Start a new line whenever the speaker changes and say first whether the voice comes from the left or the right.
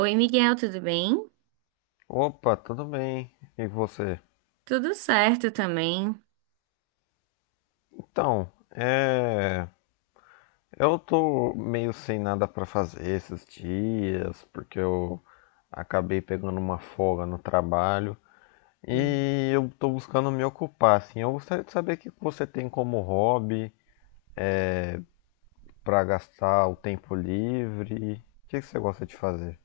right: Oi, Miguel, tudo bem?
left: Opa, tudo bem? E você?
right: Tudo certo também.
left: Então, é... eu tô meio sem nada pra fazer esses dias, porque eu acabei pegando uma folga no trabalho
right: Hum.
left: e eu tô buscando me ocupar, assim. Eu gostaria de saber o que você tem como hobby pra gastar o tempo livre. O que que você gosta de fazer?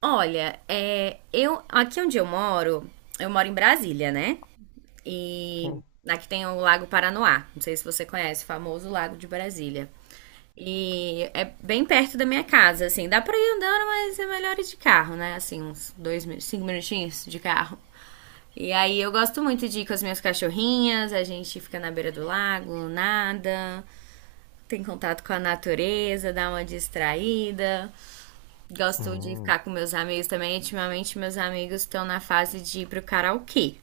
right: Olha, eu aqui onde eu moro em Brasília, né? E
left: Sim.
right: aqui tem o Lago Paranoá. Não sei se você conhece, o famoso Lago de Brasília. E é bem perto da minha casa, assim. Dá pra ir andando, mas é melhor ir de carro, né? Assim, uns cinco minutinhos de carro. E aí eu gosto muito de ir com as minhas cachorrinhas, a gente fica na beira do lago, nada, tem contato com a natureza, dá uma distraída. Gosto de
left: Hum,
right: ficar com meus amigos também. Ultimamente, meus amigos estão na fase de ir pro karaokê.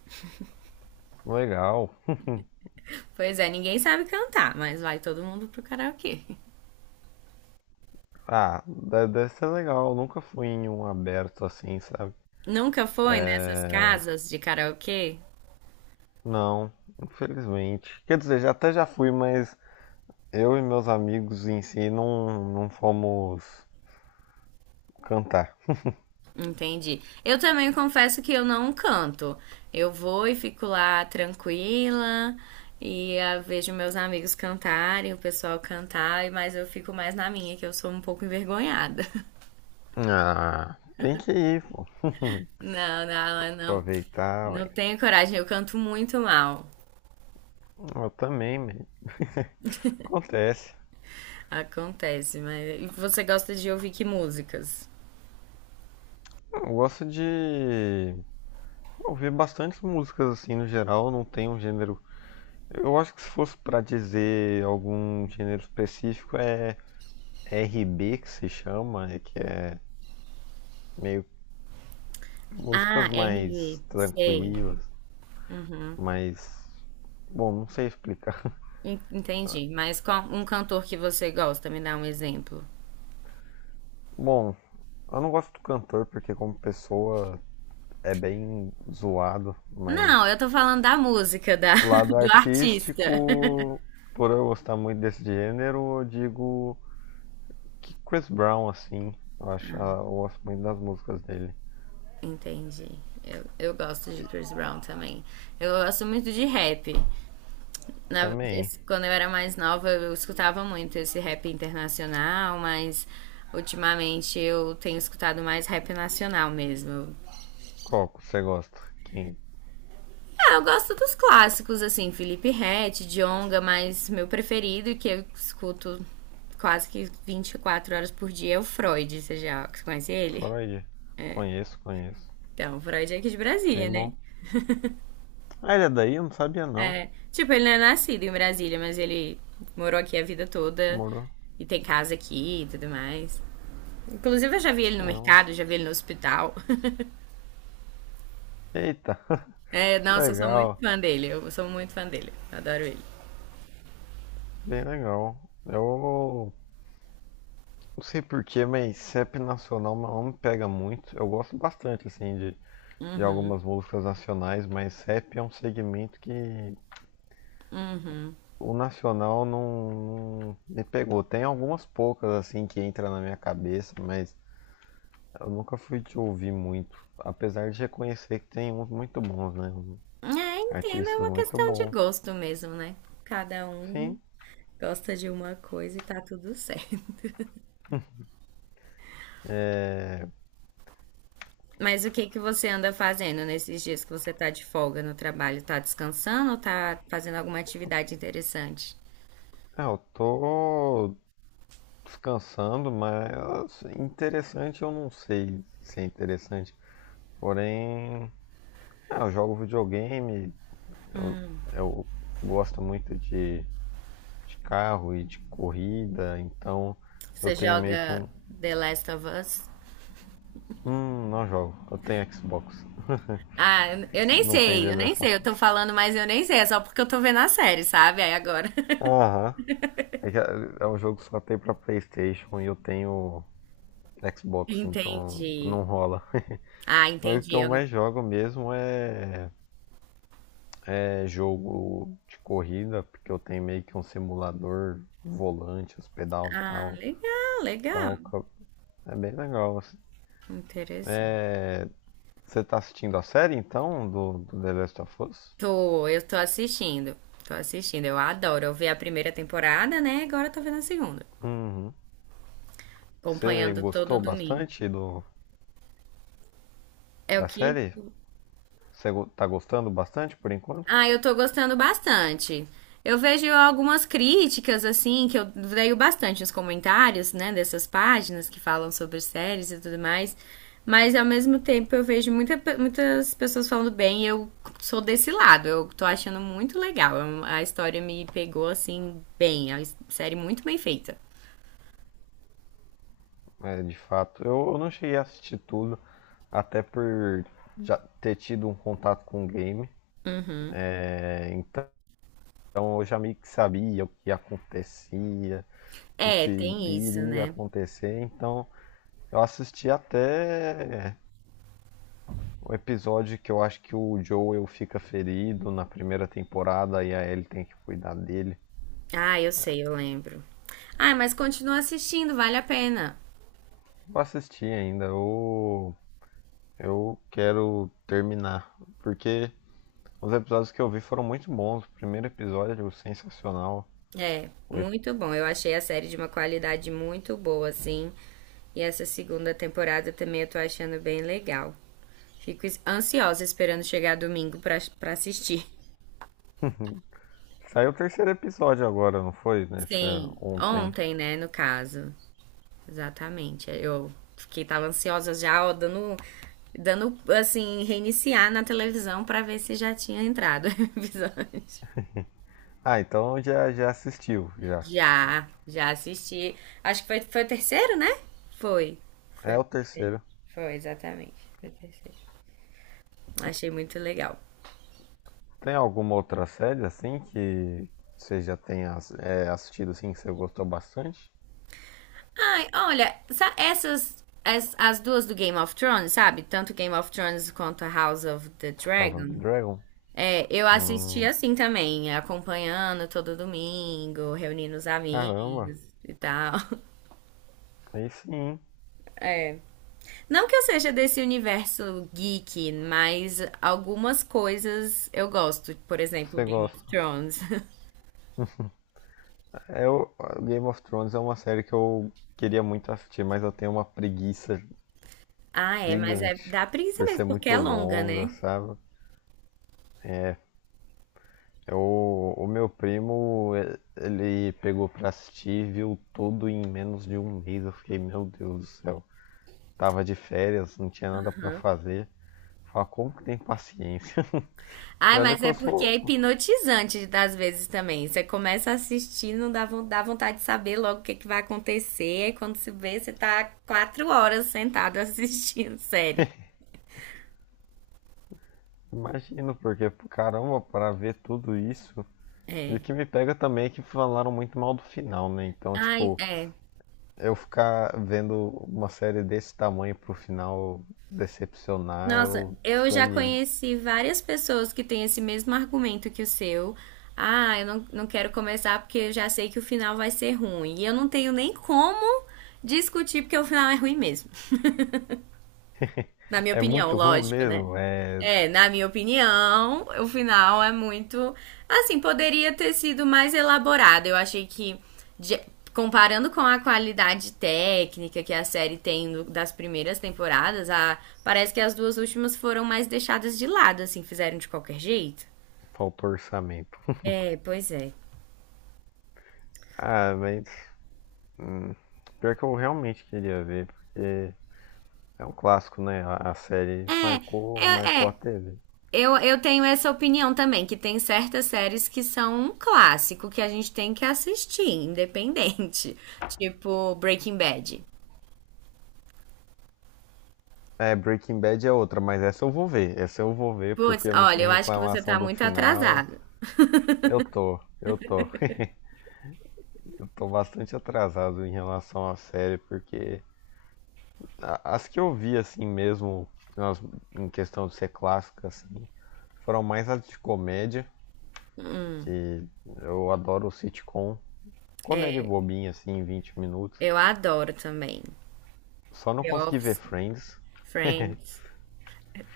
left: legal.
right: Pois é, ninguém sabe cantar, mas vai todo mundo pro karaokê.
left: Ah, deve ser legal. Eu nunca fui em um aberto assim, sabe?
right: Nunca foi nessas casas de karaokê?
left: Não, infelizmente. Quer dizer, já até já fui, mas eu e meus amigos em si não fomos cantar.
right: Entendi. Eu também confesso que eu não canto. Eu vou e fico lá tranquila e ah, vejo meus amigos cantarem, o pessoal cantar, mas eu fico mais na minha, que eu sou um pouco envergonhada.
left: Ah, tem que ir, pô.
right: Não, não, não.
left: Aproveitar,
right: Não
left: ué.
right: tenho coragem, eu canto muito mal.
left: Eu também, mano. Acontece.
right: Acontece, mas. E você gosta de ouvir que músicas?
left: Eu gosto de ouvir bastantes músicas assim no geral, não tem um gênero. Eu acho que se fosse pra dizer algum gênero específico é RB que se chama, né, que é meio
right: Ah,
left: músicas
right: RE
left: mais
right: sei.
left: tranquilas,
right: Uhum.
left: mais. Bom, não sei explicar.
right: Entendi. Mas qual um cantor que você gosta? Me dá um exemplo.
left: Bom, eu não gosto do cantor porque como pessoa é bem zoado,
right: Não,
left: mas
right: eu tô falando da música, da,
left: o lado
right: do artista.
left: artístico, por eu gostar muito desse gênero, eu digo que Chris Brown, assim, eu acho, ah, eu gosto muito das músicas dele.
right: Entendi. Eu gosto de Chris Brown também. Eu gosto muito de rap.
left: Também,
right: Quando eu era mais nova, eu escutava muito esse rap internacional, mas ultimamente eu tenho escutado mais rap nacional mesmo.
left: qual que você gosta? Quem?
right: Ah, eu gosto dos clássicos, assim, Felipe Ret, Djonga, mas meu preferido, que eu escuto quase que 24 horas por dia, é o Freud. Você já conhece ele?
left: Freud? Conheço, conheço.
right: Então, o Freud é aqui de Brasília,
left: Bem
right: né?
left: bom. Ah, ele é daí? Eu não sabia não.
right: É, tipo, ele não é nascido em Brasília, mas ele morou aqui a vida toda
left: Morou.
right: e tem casa aqui e tudo mais. Inclusive, eu já vi ele no
left: Caramba.
right: mercado, já vi ele no hospital.
left: Eita,
right: É,
left: que
right: nossa, eu sou muito
left: legal.
right: fã dele. Eu sou muito fã dele. Adoro ele.
left: Bem legal. Eu. Não sei porquê, mas CEP nacional não me pega muito. Eu gosto bastante, assim, de algumas músicas nacionais, mas CEP é um segmento que o nacional não me pegou. Tem algumas poucas, assim, que entra na minha cabeça, mas eu nunca fui de ouvir muito. Apesar de reconhecer que tem uns muito bons, né?
right: É, entendo, é
left: Artistas
right: uma
left: muito
right: questão de
left: bons.
right: gosto mesmo, né? Cada um
left: Sim,
right: gosta de uma coisa e tá tudo certo. Mas o que que você anda fazendo nesses dias que você tá de folga no trabalho? Tá descansando ou tá fazendo alguma atividade interessante?
left: é, eu tô descansando, mas interessante eu não sei se é interessante. Porém, ah, eu jogo videogame, eu, eu gosto muito de carro e de corrida, então eu
right: Você
left: tenho meio que
right: joga
left: um.
right: The Last of Us?
left: Não jogo, eu tenho Xbox.
right: Ah, eu nem
left: Não tem
right: sei, eu
left: dele
right: nem
left: essa.
right: sei. Eu tô falando, mas eu nem sei. É só porque eu tô vendo a série, sabe? Aí agora.
left: Aham. É, que é é um jogo que só tem pra PlayStation e eu tenho Xbox, então
right: Entendi.
left: não rola.
right: Ah,
left: Mas o que
right: entendi.
left: eu
right: Eu não-
left: mais jogo mesmo é, é jogo de corrida, porque eu tenho meio que um simulador, volante, os pedais e
right: Ah,
left: tal.
right: legal, legal.
left: Então é bem legal, assim.
right: Interessante.
left: Você tá assistindo a série então do, do The Last of Us?
right: Tô, eu tô assistindo. Tô assistindo. Eu adoro. Eu vi a primeira temporada, né? Agora eu tô vendo a segunda.
left: Uhum. Você
right: Acompanhando todo
left: gostou
right: domingo.
left: bastante do,
right: É o
left: da
right: que?
left: série? Tá gostando bastante por enquanto?
right: Ah, eu tô gostando bastante. Eu vejo algumas críticas, assim, que eu leio bastante nos comentários, né, dessas páginas que falam sobre séries e tudo mais. Mas ao mesmo tempo eu vejo muitas pessoas falando bem e eu sou desse lado. Eu tô achando muito legal. A história me pegou, assim, bem. É uma série muito bem feita.
left: É, de fato, eu não cheguei a assistir tudo, até por já ter tido um contato com o game. É, então eu já meio que sabia o que acontecia, o
right: É,
left: que
right: tem isso,
left: iria
right: né?
left: acontecer. Então eu assisti até o episódio que eu acho que o Joel fica ferido na primeira temporada e a Ellie tem que cuidar dele.
right: Ah, eu sei, eu lembro. Ah, mas continua assistindo, vale a pena.
left: Vou assistir ainda, eu quero terminar, porque os episódios que eu vi foram muito bons. O primeiro episódio sensacional.
right: É,
left: O ep-
right: muito bom. Eu achei a série de uma qualidade muito boa, assim. E essa segunda temporada também eu tô achando bem legal. Fico ansiosa esperando chegar domingo pra assistir.
left: Saiu o terceiro episódio agora, não foi? Nessa,
right: Sim,
left: ontem.
right: ontem, né, no caso. Exatamente. Eu fiquei, tava ansiosa já, ó, dando, assim, reiniciar na televisão pra ver se já tinha entrado o episódio.
left: Ah, então já, já assistiu, já.
right: Já, já assisti. Acho que foi o terceiro, né? Foi. Foi
left: É
right: o
left: o
right: terceiro.
left: terceiro.
right: Foi, exatamente. Foi o terceiro. Achei muito legal.
left: Tem alguma outra série assim que você já tenha é, assistido assim que você gostou bastante?
right: Ai, olha, essas. As duas do Game of Thrones, sabe? Tanto Game of Thrones quanto a House of the
left: House of the
right: Dragon.
left: Dragon?
right: É, eu assisti
left: Hum,
right: assim também, acompanhando todo domingo, reunindo os
left: caramba,
right: amigos e tal.
left: aí sim
right: É. Não que eu seja desse universo geek, mas algumas coisas eu gosto. Por exemplo,
left: você
right: Game of
left: gosta.
right: Thrones.
left: Eu, Game of Thrones é uma série que eu queria muito assistir, mas eu tenho uma preguiça
right: Ah, é, mas é
left: gigante
right: dá preguiça
left: por
right: mesmo,
left: ser
right: porque
left: muito
right: é longa,
left: longa,
right: né?
left: sabe? Eu, o meu primo, ele pegou pra assistir, e viu tudo em menos de um mês. Eu fiquei, meu Deus do céu, tava de férias, não tinha nada pra fazer. Fala, como que tem paciência? E
right: Ah,
left: olha
right: mas
left: que
right: é
left: eu
right: porque é
left: sou,
right: hipnotizante às vezes também. Você começa a assistir, não dá, dá vontade de saber logo o que, que vai acontecer. Aí quando se vê, você tá 4 horas sentado assistindo série.
left: imagino, porque caramba, pra ver tudo isso. E
right: É.
left: o que me pega também é que falaram muito mal do final, né? Então,
right: Ai,
left: tipo,
right: é.
left: eu ficar vendo uma série desse tamanho pro final decepcionar,
right: Nossa,
left: eu
right: eu já
left: desanimo.
right: conheci várias pessoas que têm esse mesmo argumento que o seu. Ah, eu não quero começar porque eu já sei que o final vai ser ruim. E eu não tenho nem como discutir porque o final é ruim mesmo. Na minha
left: É
right: opinião,
left: muito ruim
right: lógico, né?
left: mesmo, é,
right: É, na minha opinião, o final é muito. Assim, poderia ter sido mais elaborado. Eu achei que, de- comparando com a qualidade técnica que a série tem das primeiras temporadas, parece que as duas últimas foram mais deixadas de lado, assim, fizeram de qualquer jeito.
left: faltou orçamento.
right: É, pois é.
left: Ah, mas hum, pior que eu realmente queria ver, porque é um clássico, né? A série marcou,
right: É,
left: marcou a
right: é,
left: TV.
right: eu tenho essa opinião também, que tem certas séries que são um clássico que a gente tem que assistir, independente. Tipo Breaking Bad.
left: É, Breaking Bad é outra, mas essa eu vou ver. Essa eu vou ver
right: Putz,
left: porque não
right: olha,
left: tem
right: eu acho que você tá
left: reclamação do
right: muito
left: final.
right: atrasado.
left: Eu tô. Tô bastante atrasado em relação à série, porque as que eu vi assim mesmo, elas, em questão de ser clássica, assim, foram mais as de comédia, que eu adoro sitcom, comédia bobinha assim, em 20 minutos.
right: Eu adoro também.
left: Só não
right: The
left: consegui ver
right: Office,
left: Friends.
right: Friends,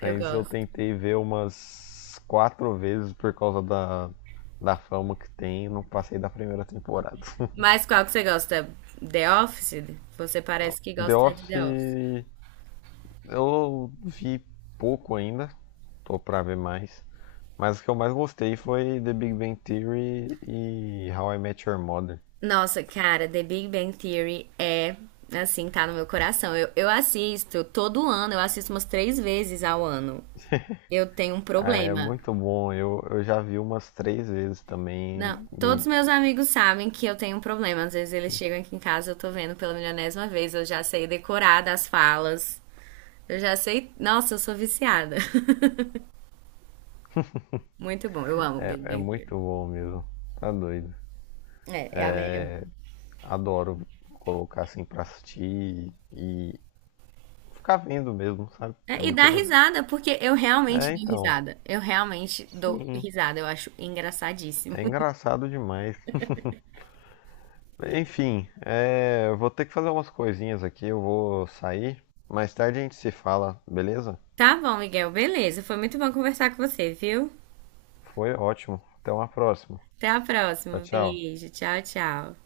right: eu
left: eu
right: gosto.
left: tentei ver umas 4 vezes por causa da, da fama que tem, não passei da primeira temporada.
right: Mas qual que você gosta? The Office? Você parece que
left: The
right: gosta de The Office.
left: Office eu vi pouco ainda, tô pra ver mais. Mas o que eu mais gostei foi The Big Bang Theory e How I Met Your Mother.
right: Nossa, cara, The Big Bang Theory é, assim, tá no meu coração. Eu assisto todo ano, eu assisto umas três vezes ao ano. Eu tenho um
left: Ah, é
right: problema.
left: muito bom, eu já vi umas 3 vezes
right: Não,
left: também e
right: todos meus amigos sabem que eu tenho um problema. Às vezes eles chegam aqui em casa, eu tô vendo pela milionésima vez, eu já sei decorar das falas. Eu já sei. Nossa, eu sou viciada. Muito bom, eu amo
left: é,
right: Big
left: é
right: Bang Theory.
left: muito bom mesmo. Tá doido.
right: É a melhor.
left: Adoro colocar assim pra assistir e ficar vendo mesmo, sabe? É
right: É, e
left: muito
right: dá
left: legal.
right: risada, porque eu realmente
left: É,
right: dou
left: então,
right: risada. Eu realmente dou
left: sim,
right: risada, eu acho engraçadíssimo.
left: é engraçado demais. Enfim, é, eu vou ter que fazer umas coisinhas aqui, eu vou sair. Mais tarde a gente se fala, beleza?
right: Tá bom, Miguel, beleza. Foi muito bom conversar com você, viu?
left: Foi ótimo. Até uma próxima.
right: Até a
left: Tchau,
right: próxima.
left: tchau.
right: Beijo, tchau, tchau.